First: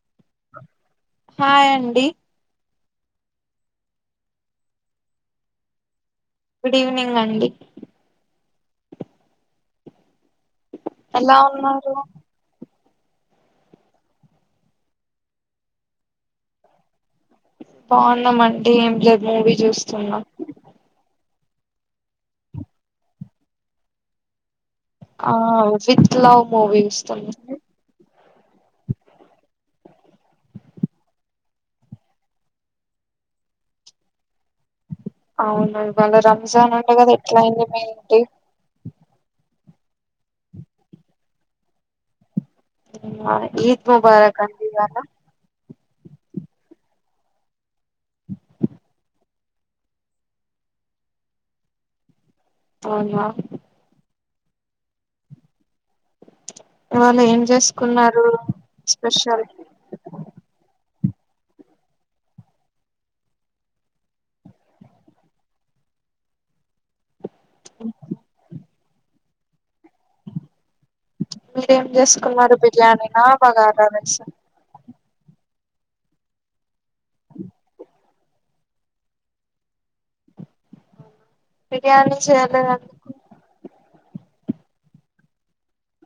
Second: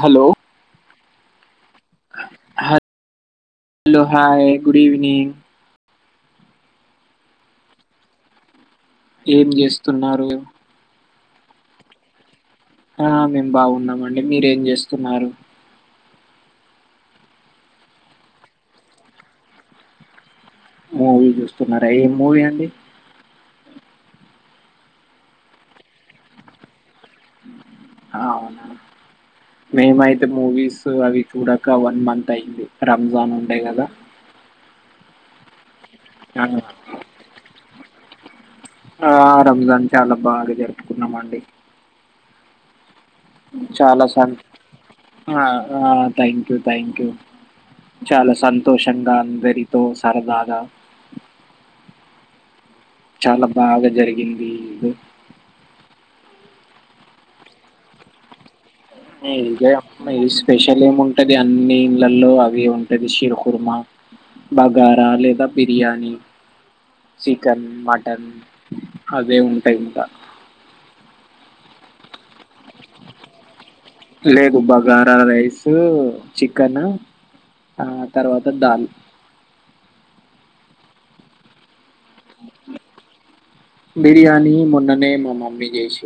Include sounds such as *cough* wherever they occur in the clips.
Hello hi అండి హ hello hi good evening good evening అండి ఏం చేస్తున్నారు ఎలా ఉన్నారు ఆ మేము బాగున్నామండి మీరేం చేస్తున్నారు బాగున్నామ అంటడి ఏం లేదు మూవీ చూస్తున్నా మూవీ చూస్తున్నారా ఏం మూవీ అండి ఆ విత్ లవ్ మూవీ ఇస్తుంది అ అవునుడి మేమయితే మూవీస్ అవి చూడక వన్ మంత్ అయింది రంజాన్ ఉండే కదా అవును వాళ్ళ ఆ, రంజాన్ ఉండే కదా ఎట్లా అయింది మంటి ఆ రంజాన్ చాలా బాగా జరుపుకున్నామ అండి ఆ, ఈద్ చాలా సార్ ముబారక్ అండి ఇవాళ థ్యాంక్ యూ థ్యాంక్ యూ చాలా సంతోషంగా అందరితో సరదాగా అవునా చాలా బాగా జరిగింది ఇద వాళ్ళు ఏం చేసుకున్నారు స్పెషల్ ఇ స్పెషల్ ఏంంట ఉంటది అన్ని ఇంలలో అవి ఉంటది శిరకుర్మ బగారా లేదా బిర్యానీ చికెన్ మటన్ అవే ఉంటాయి ఇంకా మీరేం చేసుకున్నారు బిర్యానీ నా బాగాలాస్ గార రైసు చికెన్ ఆ తర్వాత దాల్ బిర్యాణ చేాల బిర్యానీ మొన్ననే మా మమ్మీ చేసి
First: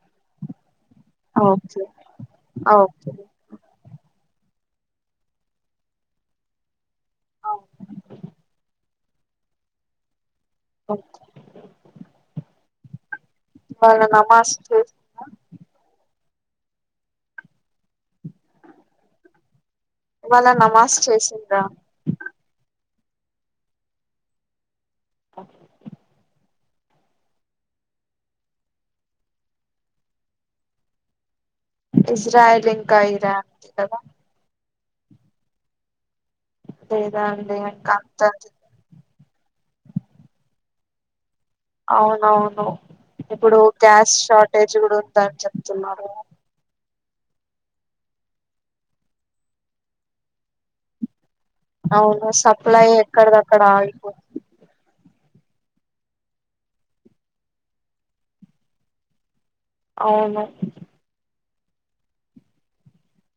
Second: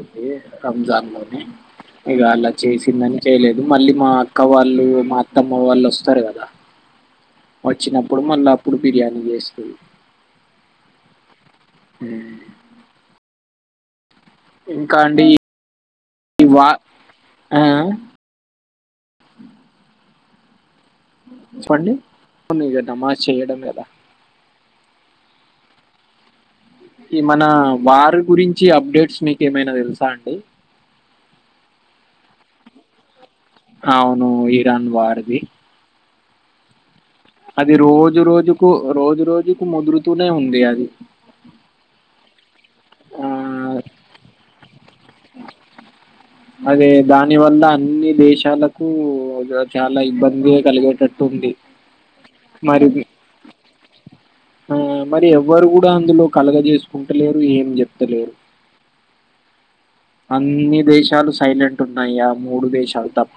రంజాన్ లో ఓకే ఇక అలా ఓకే చేసిందని చేయలేదు మళ్ళీ మా అక్క వాళ్ళు వాళ్ళు మా అత్తమ్మ వాళ్ళు వస్తారు కదా అవును వచ్చినప్పుడు మళ్ళ అప్పుడు బిర్యానీ వేసుకు ఓే హ అవునా ఇంకాంటిడి ఈ వా ఆ వాళ్ళా నమాజ ప్పండి కదమ్మా చేయడం ఎదా ఓకే ఈ మన వారి గురించి అప్డేట్స్ మీకు ఏమైనా తెలుసా అండి ఇజ్రాయిల్ంకా ఇరాన్ కదా అవును ఇరాన్ వాారది లేదా అండి అది ఇంకా రోజు అంత రోజుకు రోజు రోజుకు ముదురుతూనే ఉంది అది అవునవును ఆ ఇప్పుడు గ్యాస్ షార్టేజ్ కూడా ఉంద అని చెప్తున్నారు అదే దాని వల్ల అన్ని దేశాలకు చాలా ఇబ్బంది కలిగేటట్టు ఉంది అవును సప్లై మరి ఎక్కడ దక్కడ ఆాలపో ఆ మరి ఎవ్వరు కూడా అందులో కలగజేసుకుంటలేరు ఏం చెప్తలేరు అవును అన్ని దేశాలు సైలెంట్ ఉన్నాయా మూడు దేశాలు తప్ప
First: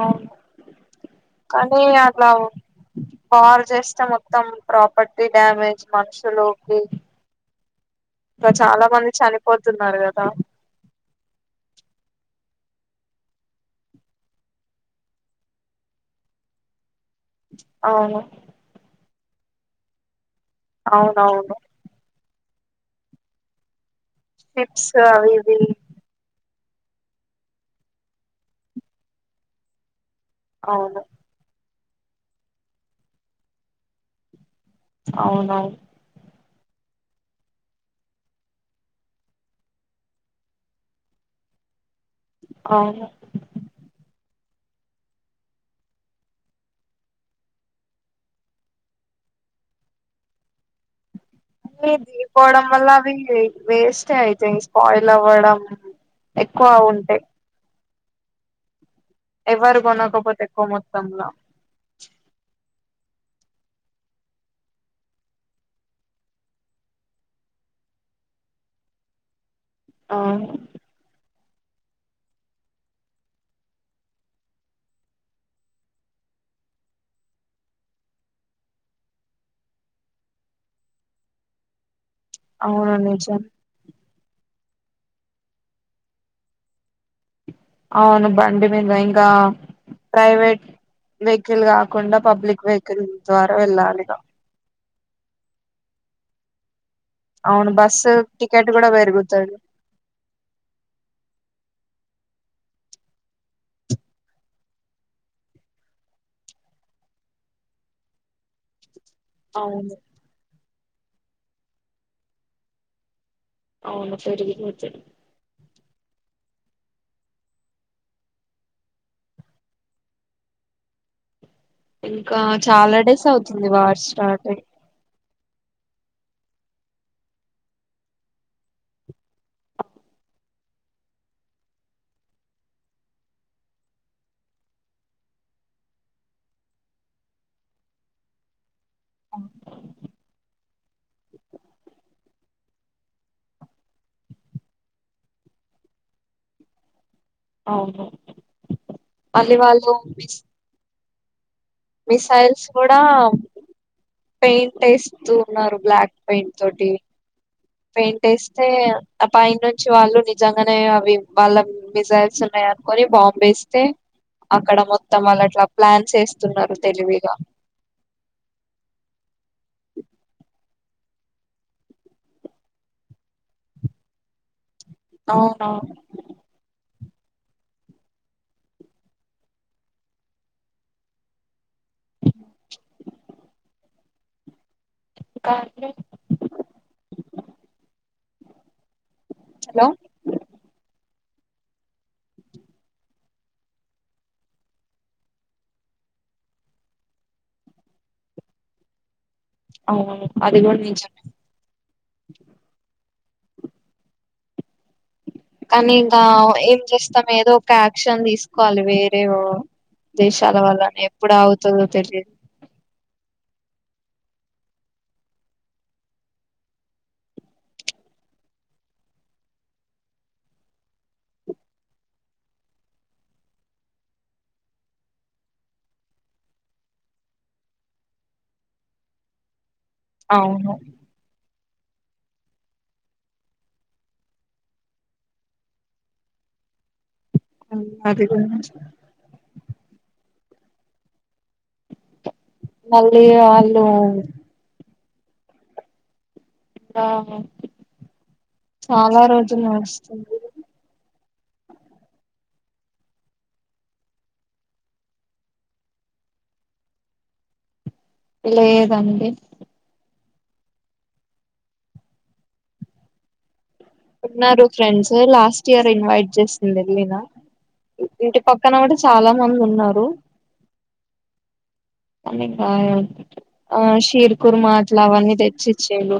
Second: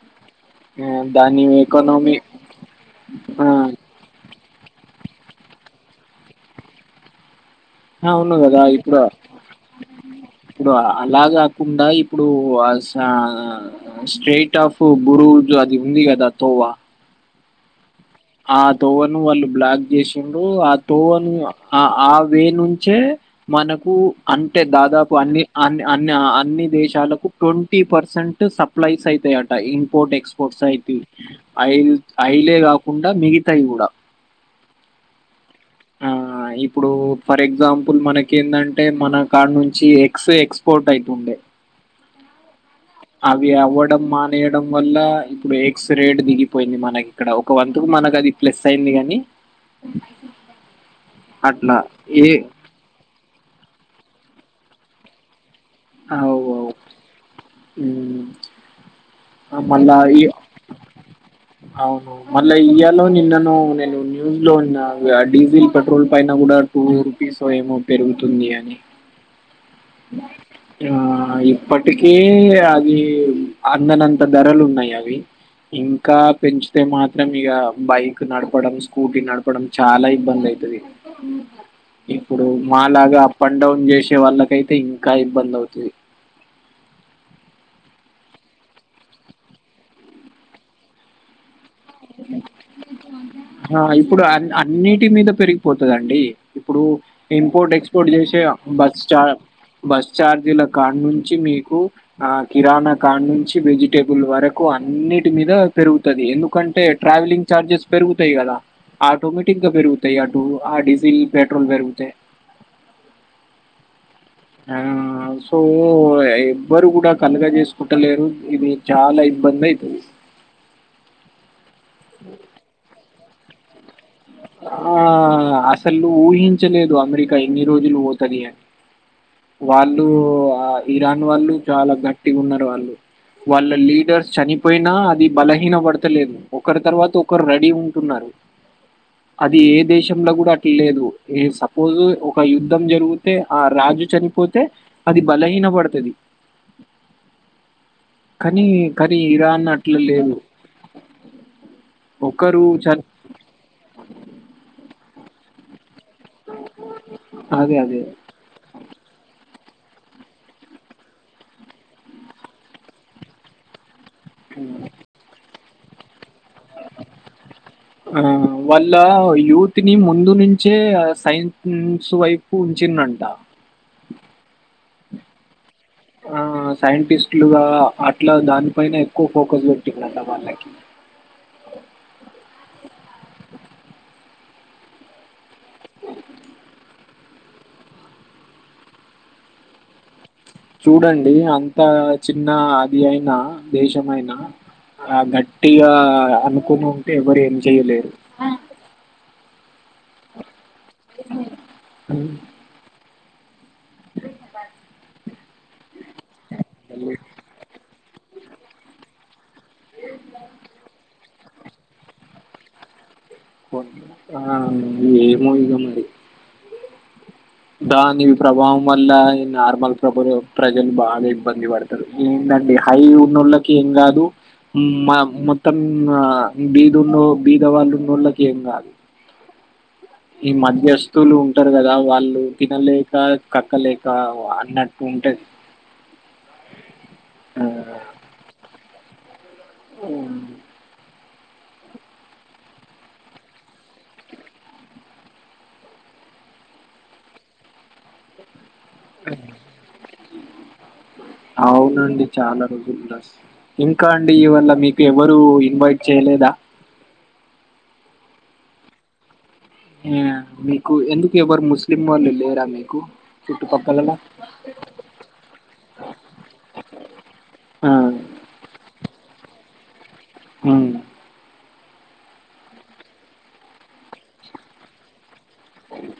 అవు ఆ దాని కానీ ఎకానమీ అట్లా ఆ బారు చేస్తే మొత్తం ప్రాపర్టీ ఈ డ్యామేజ్ మనుషులుకి ఆ ఉవును ఇంకా కదా చాలా ఇప్పుడు మంది చనిపోతున్నారు కదా ఇప్పుడు అలా కాకుండా ఇప్పుడు స్ట్రెయిట్ ఆఫ్ బురు అదింది కద తొవ్వ అవును వాళ్ళు బ్లాక్ చేసిరు ఆ తోవని అవునవును వే నుంచే మనకు అంటే షిప్స్ దాదాపు అవి అన్ని ఇవి అ అన్ని అన్ని దేశాలకు ట్వంటీ పర్సెంట్ సప్లైస్ అయితాయట ఇంపోర్ట్ ఎక్స్పోర్ట్స్ అయిత అవును అయిల్ అఐలే కాకుండా మిగతాయి కూడా అవును ఆ ఇప్పుడు ఫర్ ఎగ్జాంపుల్ మనకి ఏంటంటే మన కాడ నుంచి ఎగ్స్ ఎక్స్పోర్ట్ అయితుండే అ అవును అవి అవ్వడం రేయడం వల్ల ఇప్పుడు ఎక్స్ రేట్ దిగిపోయింది మనకి ఇక్కడ ఒక వంతుకు మనకు అది ప్లస్ అయింది కాని అ అది పోవడం వల్ల అవి వేస్ట్ అయితేయి స్పాయిల్ అవ్వడం ఎక్కువ ఉంటాయి. ఉం ఎవరు కొనకపోతే ఎక్కువ మొత్తంల అవును మళ్ళా ఇయాలో నిన్నను నేను న్యూస్ లో ఉన్నా డీజిల్ పెట్రోల్ పైన కూడా టూ రూపీస్ ఏమో పెరుగుతుంది. అవును ఆ ఇప్పటికే అది అందనంత ధరలు ఉన్నాయి అవి ఇంకా పెంచితే మాత్రం ఇక బైక్ నడపడం స్కూటీ నడపడం చాలా ఇబ్బంది అయి తది ఇప్పుడు మా అవును లాగా నిజం అప్ అండ్ డౌన్ చేసే వాళ్ళకైతే ఇంకా ఇబ్బంది అవుతది అవును బండి మీద ఇంకా ప్రైవేట్ వెహికల్ గా కుండా పబ్లిక్ వెహికల్ ద్వారా వెళ్ళాలి ఇగ ఇప్పుడు అన్నిటి మీద పెరిగిపోతుందండి ఇప్పుడు అవును ఇంపోర్ట్ ఎక్స్పోర్ట్ బస్సు చేసే టికెట్ కూడా బస్ చ పెరుగుతది బస్ చార్జీల కాడ్ నుంచి మీకు ఆ కిరాణా కాడ్ నుంచి వెజిటేబుల్ వరకు అన్నిటి మీద పెరుగుతుంది ఎందుకంటే ట్రా వెలింగ్ చార్జెస్ పెరుగుతాయి కదా ఆటోమేటిక్గా అవును పెరుగుతాయి అటు ఆర్ ల్ పెట్రోల్ పెరుగుతే అవును ఆ పెరిగిపోతది సో ఎవ్వరు కూడా కలుగా చేసుకుంటలేరు ఇది చాలా ఇబ్బంది అవుతుంది ఇంకా చాలా డేస్ అవుతుంది వా ఆ అసలు ఊహించలేదు అమెరికా ఎన్ని రోజులు పోతది వాళ్ళు ఇరాన్ వాళ్ళు చాలా గట్టిగా ఉన్నారు వాళ్ళు వాళ్ళ లీడర్స్ చనిపోయినా అది బలహీన పడతలేదు ఒకరి తర్వాత ఒకరు రెడీ ఉంటున్నారు. అది ఏ దేశం లో కూడా అట్ లేదు ఏ సపోజ్ ఒక యుద్ధం జరిగితే ఆ రాజు చనిపోతే అది బలహీనా పడుతది. అవును కానీ కానీ మళ్ళీ ఇరాన్ వాళ్ళు అట్ల లేదు. మిస్ మిసైల్స్ ఒకరు కూడా చన్ పెయింట్ వేస్తూ ఉన్నారు బ్లాక్ పెయింట్ తోటి అదే అదే. పెయింట్ వేస్తే అపాయం వాళ్ళు నిజంగానే అవి వాళ్ళ మిజైల్స్ ఉన్నాయి అనుకొని బాంబు వేస్తే హ్మ్. అక్కడ మొత్తం వాళ్ళ అట్లా ప్లాన్ వేస్తున్నారు తెలివిగా ఆ వాళ్ళ యూత్ ని ముందు నుంచే ఆ సైన్ నుం సైన్స్ వైపు ఉంచే చిన్రంటా అవునవును ఆ ఆ సైంటిస్టులుగా అట్ల దానిపైన ఎక్కువ ఫోకస్ పెట్టిల్లంట వాళ్ళకి. అ కా అండి హలో చూడండి అంతా చిన్న అది అయినా దేశమైనా ఆ గట్టిగా అనుకొని ఉంటే ఎవరు ఏం చెయలేరు. అవును అది గుడ నిజమే ఉమ్ కనీ ఇంకా ఏం జేస్తాం ఏదో ఒక యాక్షన్ తీస్ వాళ్ళు వేరే ఓ దేశాల వల్ల ఎప్పుడు అవుతుందో తెలియదు. ఆ ఏమో ఇగ మరి దానివి ప్రభావం వల్ల ఇగ నార్మల్ ప్రభలు ప్రజలు బాగ ఇబ్బంది పడతరు. ట్లాంటి హై ఉన్నోళ్ళకి ఏం గాదు మా మొత్తం బీదున్నో బీద వాళ్ళు ఉన్నోళ్ళకి ఏం గాదు ఈ అవును మాధ్యస్తులున్ టరు గదా వాళ్ళు తినలేక కక్కలేక అన్నట్టు ఉంటది ఆ అవును అదిగుడా హ్మ్ మళ్ళీ ఆళ్ళు ఆ చాలా రోజులు నడుస్తుంది అవునండి చాలా రోజులు నడుస్తుంది ఇంకా అండి ఇవల మీకు ఎవరు ఇన్వైట్ చేయాలె లేదా లేదండి ఆ మీకు ఎందుకు ఎవరు ముస్లిం వాళ్ళు లేరా మీకు? చుట్టుపక్కలలో ఉన్నారు ఫ్రెండ్స్ లాస్ట్ ఇయర్ ఇన్వైట్ జేసింది ఎల్లిన ఆ ఇంటి పక్కన గుడా చాలా మందున్నారు. హ *unintelligible* ఆ షీర్ కుర్మా అట్లా అవన్ని తెచ్ చ్చిచ్చిళ్లు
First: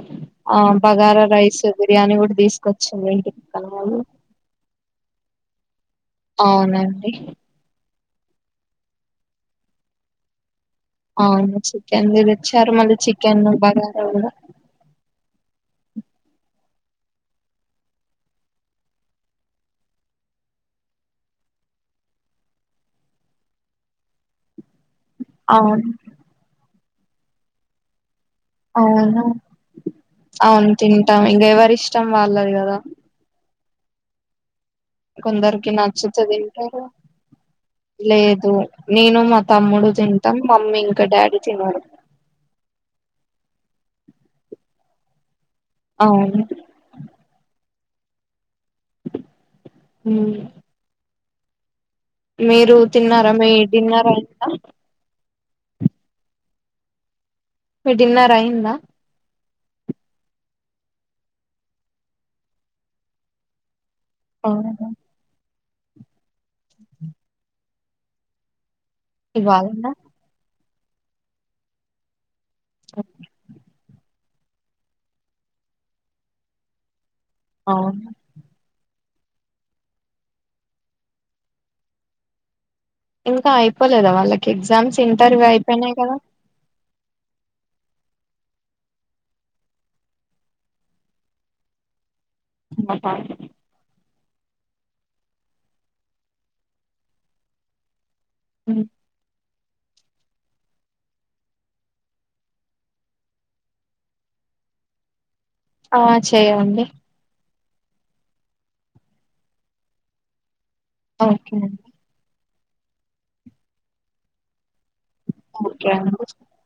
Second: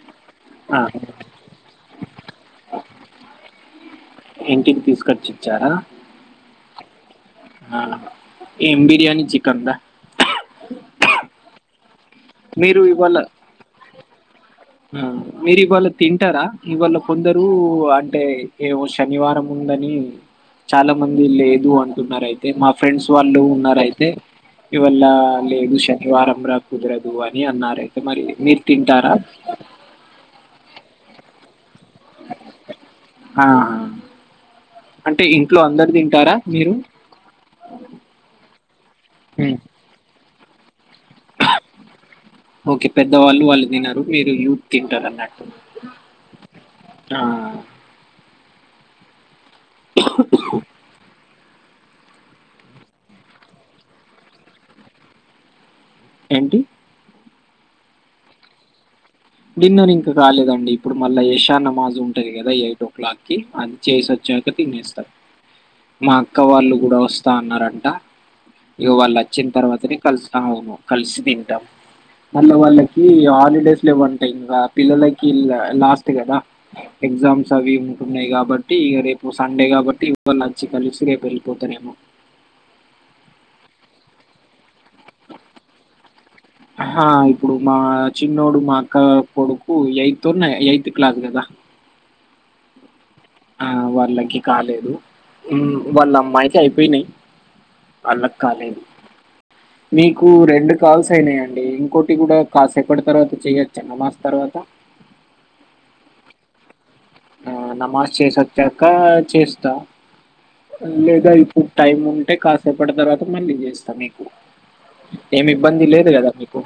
ఆ బగారా రైస్, బిర్యానీ గుడ తీసుకొచ్చిళ్ళు ఇంటి పక్కన వాళ్ళు ఇంటికి తీసుకొచ్చిచ్చారా? అవునండి ఏం బిర్యానీ చికన్ దా? అవును చికెన్ది దెచ్చారు, మీరు మళ్ళీ ఇవాళ చికెన్ బగార గుడ ఆ మీరివాళ తింటరా? ఇవాళ కొందరు అంటే ఏమో శనివారము ఉందని చాలా మంది లేదు అంటున్నరైతే మా ఫ్రెండ్స్ వాళ్ళు ఉన్నరైతే ఇవాల్ళ లేదు అవును శనివారం రా కుదరదు అని అన్నారయితే మరి మీరు తింటారా? అవును అవును తింటాం ఇంగ ఎవరిష్టం వాళ్ళది గదా ఆ, అంటే ఇంట్లో కొందరికి అందరు నచ్చుతె తింటారా మీరు దింటరు లేదు నేను, మా ఉమ్, తమ్ముడు తిన్ టం మమ్మీ ఇంక డాడీ తినరు గ వాళ్ళు వాళ్ళు తినరు, మీరు యూత్ తింటరన్నట్టు. అవును హ్మ్ మీరు తిన్నార, మీ డిన్నరయింద? ఏంటి మీ డిన్నర్ అయిందా డిన్నర్ ఇంకా కాలేదండి ఇప్పుడు మళ్ళా ఎ శానమాజు ఉంటుంది కదా ఎయిట్ ఓ క్లాక్ కి చేసి వచ్చాక అవునా తినేస్తారు మా అక్క వాళ్ళు గూడా వస్తా అన్నారంట ఇగా వాళ్ళు వచ్చిన ఇవ్వాలనా తర్వాతనే కలుస్తా అవును కలిసి తింటాం మళ్ళ వాళ్ళకి హాలిడేస్ లెవ్వంటా ఇంగా పిల్లలకి లాస్ట్ గదా ఎగ్జామ్స్ అవి అవును ఉంటున్నాయి కాబట్టి ఇక రేపు సండే కాబట్టి లంచఇచ్చికలిసి రేపు వెళ్ళిపోతారేమో ఇంకా అయిపోలేదా వాళ్ళకి ఎగ్జామ్స్ ఇంటర్వ్యూ అయిపోయినాయి కదా ఆ ఇప్పుడు మా చిన్నోడు మా అక్క కొడుకు ఎయిత్ ఎయిత్ క్లాస్ కదా మపా ఆ వాళ్ళకి కాలేదు మ్ వాళ్ళ అమ్మాయికి అయిపోయినయి అల కాలేదు హ్మ్. మీకు రెండు కాల్స్ అయినాయండి ఇంకోటి కూడా కాసేపటి తర్వాత చేయచ్చు నమాజ్ తర్వాత పత ఆ చేయండి ఆ నమాజ్ చేసోచ్చాక చేస్తా లేదా ఓకే ఇప్పుడు అండి టైం ఉంటే కాసేపటి తర్వాత మళ్ళీ చేస్తా మీకు ఏమి ఇబ్బంది ఓకే లేదు అండి గదా మీకు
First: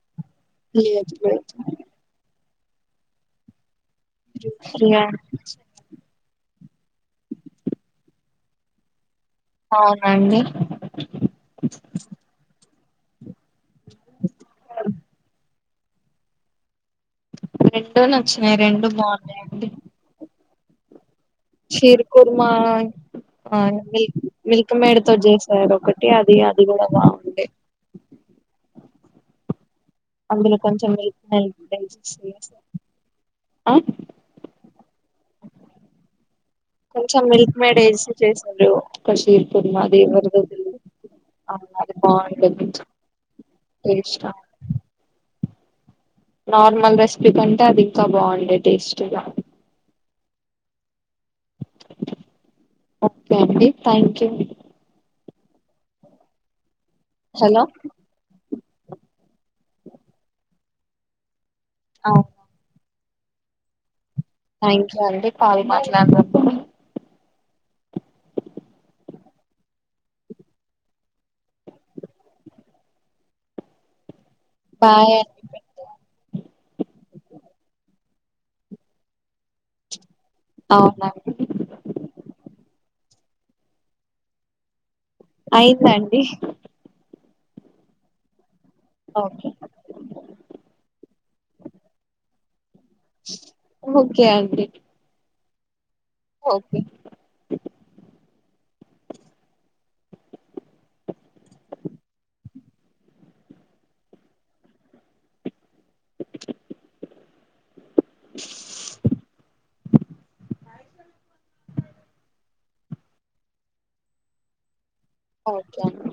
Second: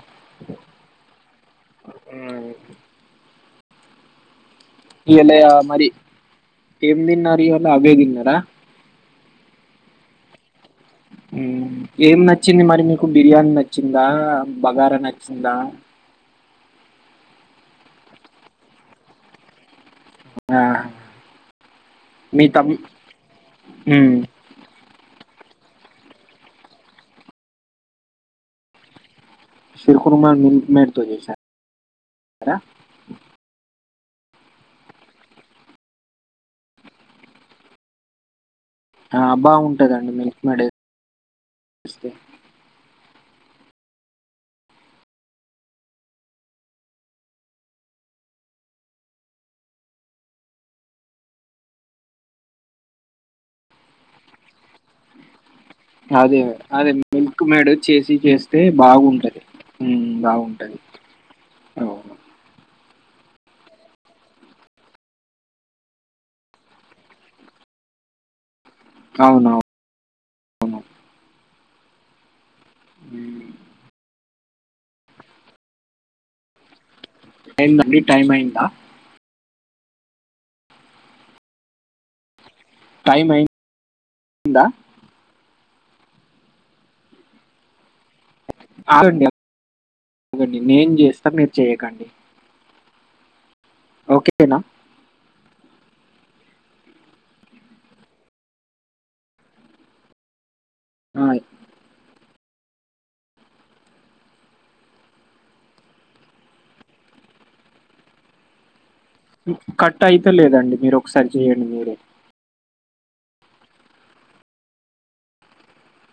లేదు లేదు ఫ్రీయే ఇయ్యాళ మరి ఏం తిన్నారు ఇయ్యాళ అవే తిన్నారా అవునండి మ్ ఏం నచ్చింది మరి మీకు బిర్యానీ నచ్చిందా బగారా నచ్చిందా రెండు నచ్చినాయి రెండు బాగున్నాయిండి ఆ చీర్ మీ కుర్మా తమ్ హ్మ్. మిల్క్ మెడ్తో జ ఎదో ఒకటి అది అది గూడా బాగునండే షీర్ కుర్మా అందులో మిల్క్ కొంచెం మేడ్‌తో నెయ్యి చేశారా? డైజెస్ట్స్త అ కొంచెం మిల్క్ మేడ్ వేసి చేస్త ఒక ఆ! కషీర్ కుర్మా బావుంటదండి అదేవ్రదో మిల్క్ మేడ్ అది ఏస్తే. బాగుండేది టేష్టా నార్మల్ రెసిపీ కంటే అది ఇంకా బాగుండే టేస్ట్గా ఓకే అండి థ్యాంక్ యూ అదే అదే మిల్క్ హలో మేడ్ చేసి చేస్తే బాగుంటది మ్ బాగుంటది అవును థ్యాంక్ అండి పాలు మాట్లాడినందుకు అవునవును అవును మ్ బాయ్ అ అయిదండి టైం అయిన్దా అవునాండి టైమ్ అయ్యిందా అయిందండి ఆగండి ఓకే ఆగండి నేను చేస్తా మీరు చెయ్యకండి ఓకే అండి ఓకే ఆ *inaudible* కట్ అయితే లేదండి మీరు ఒకసారి చెయండి మీరే ఓకే అండి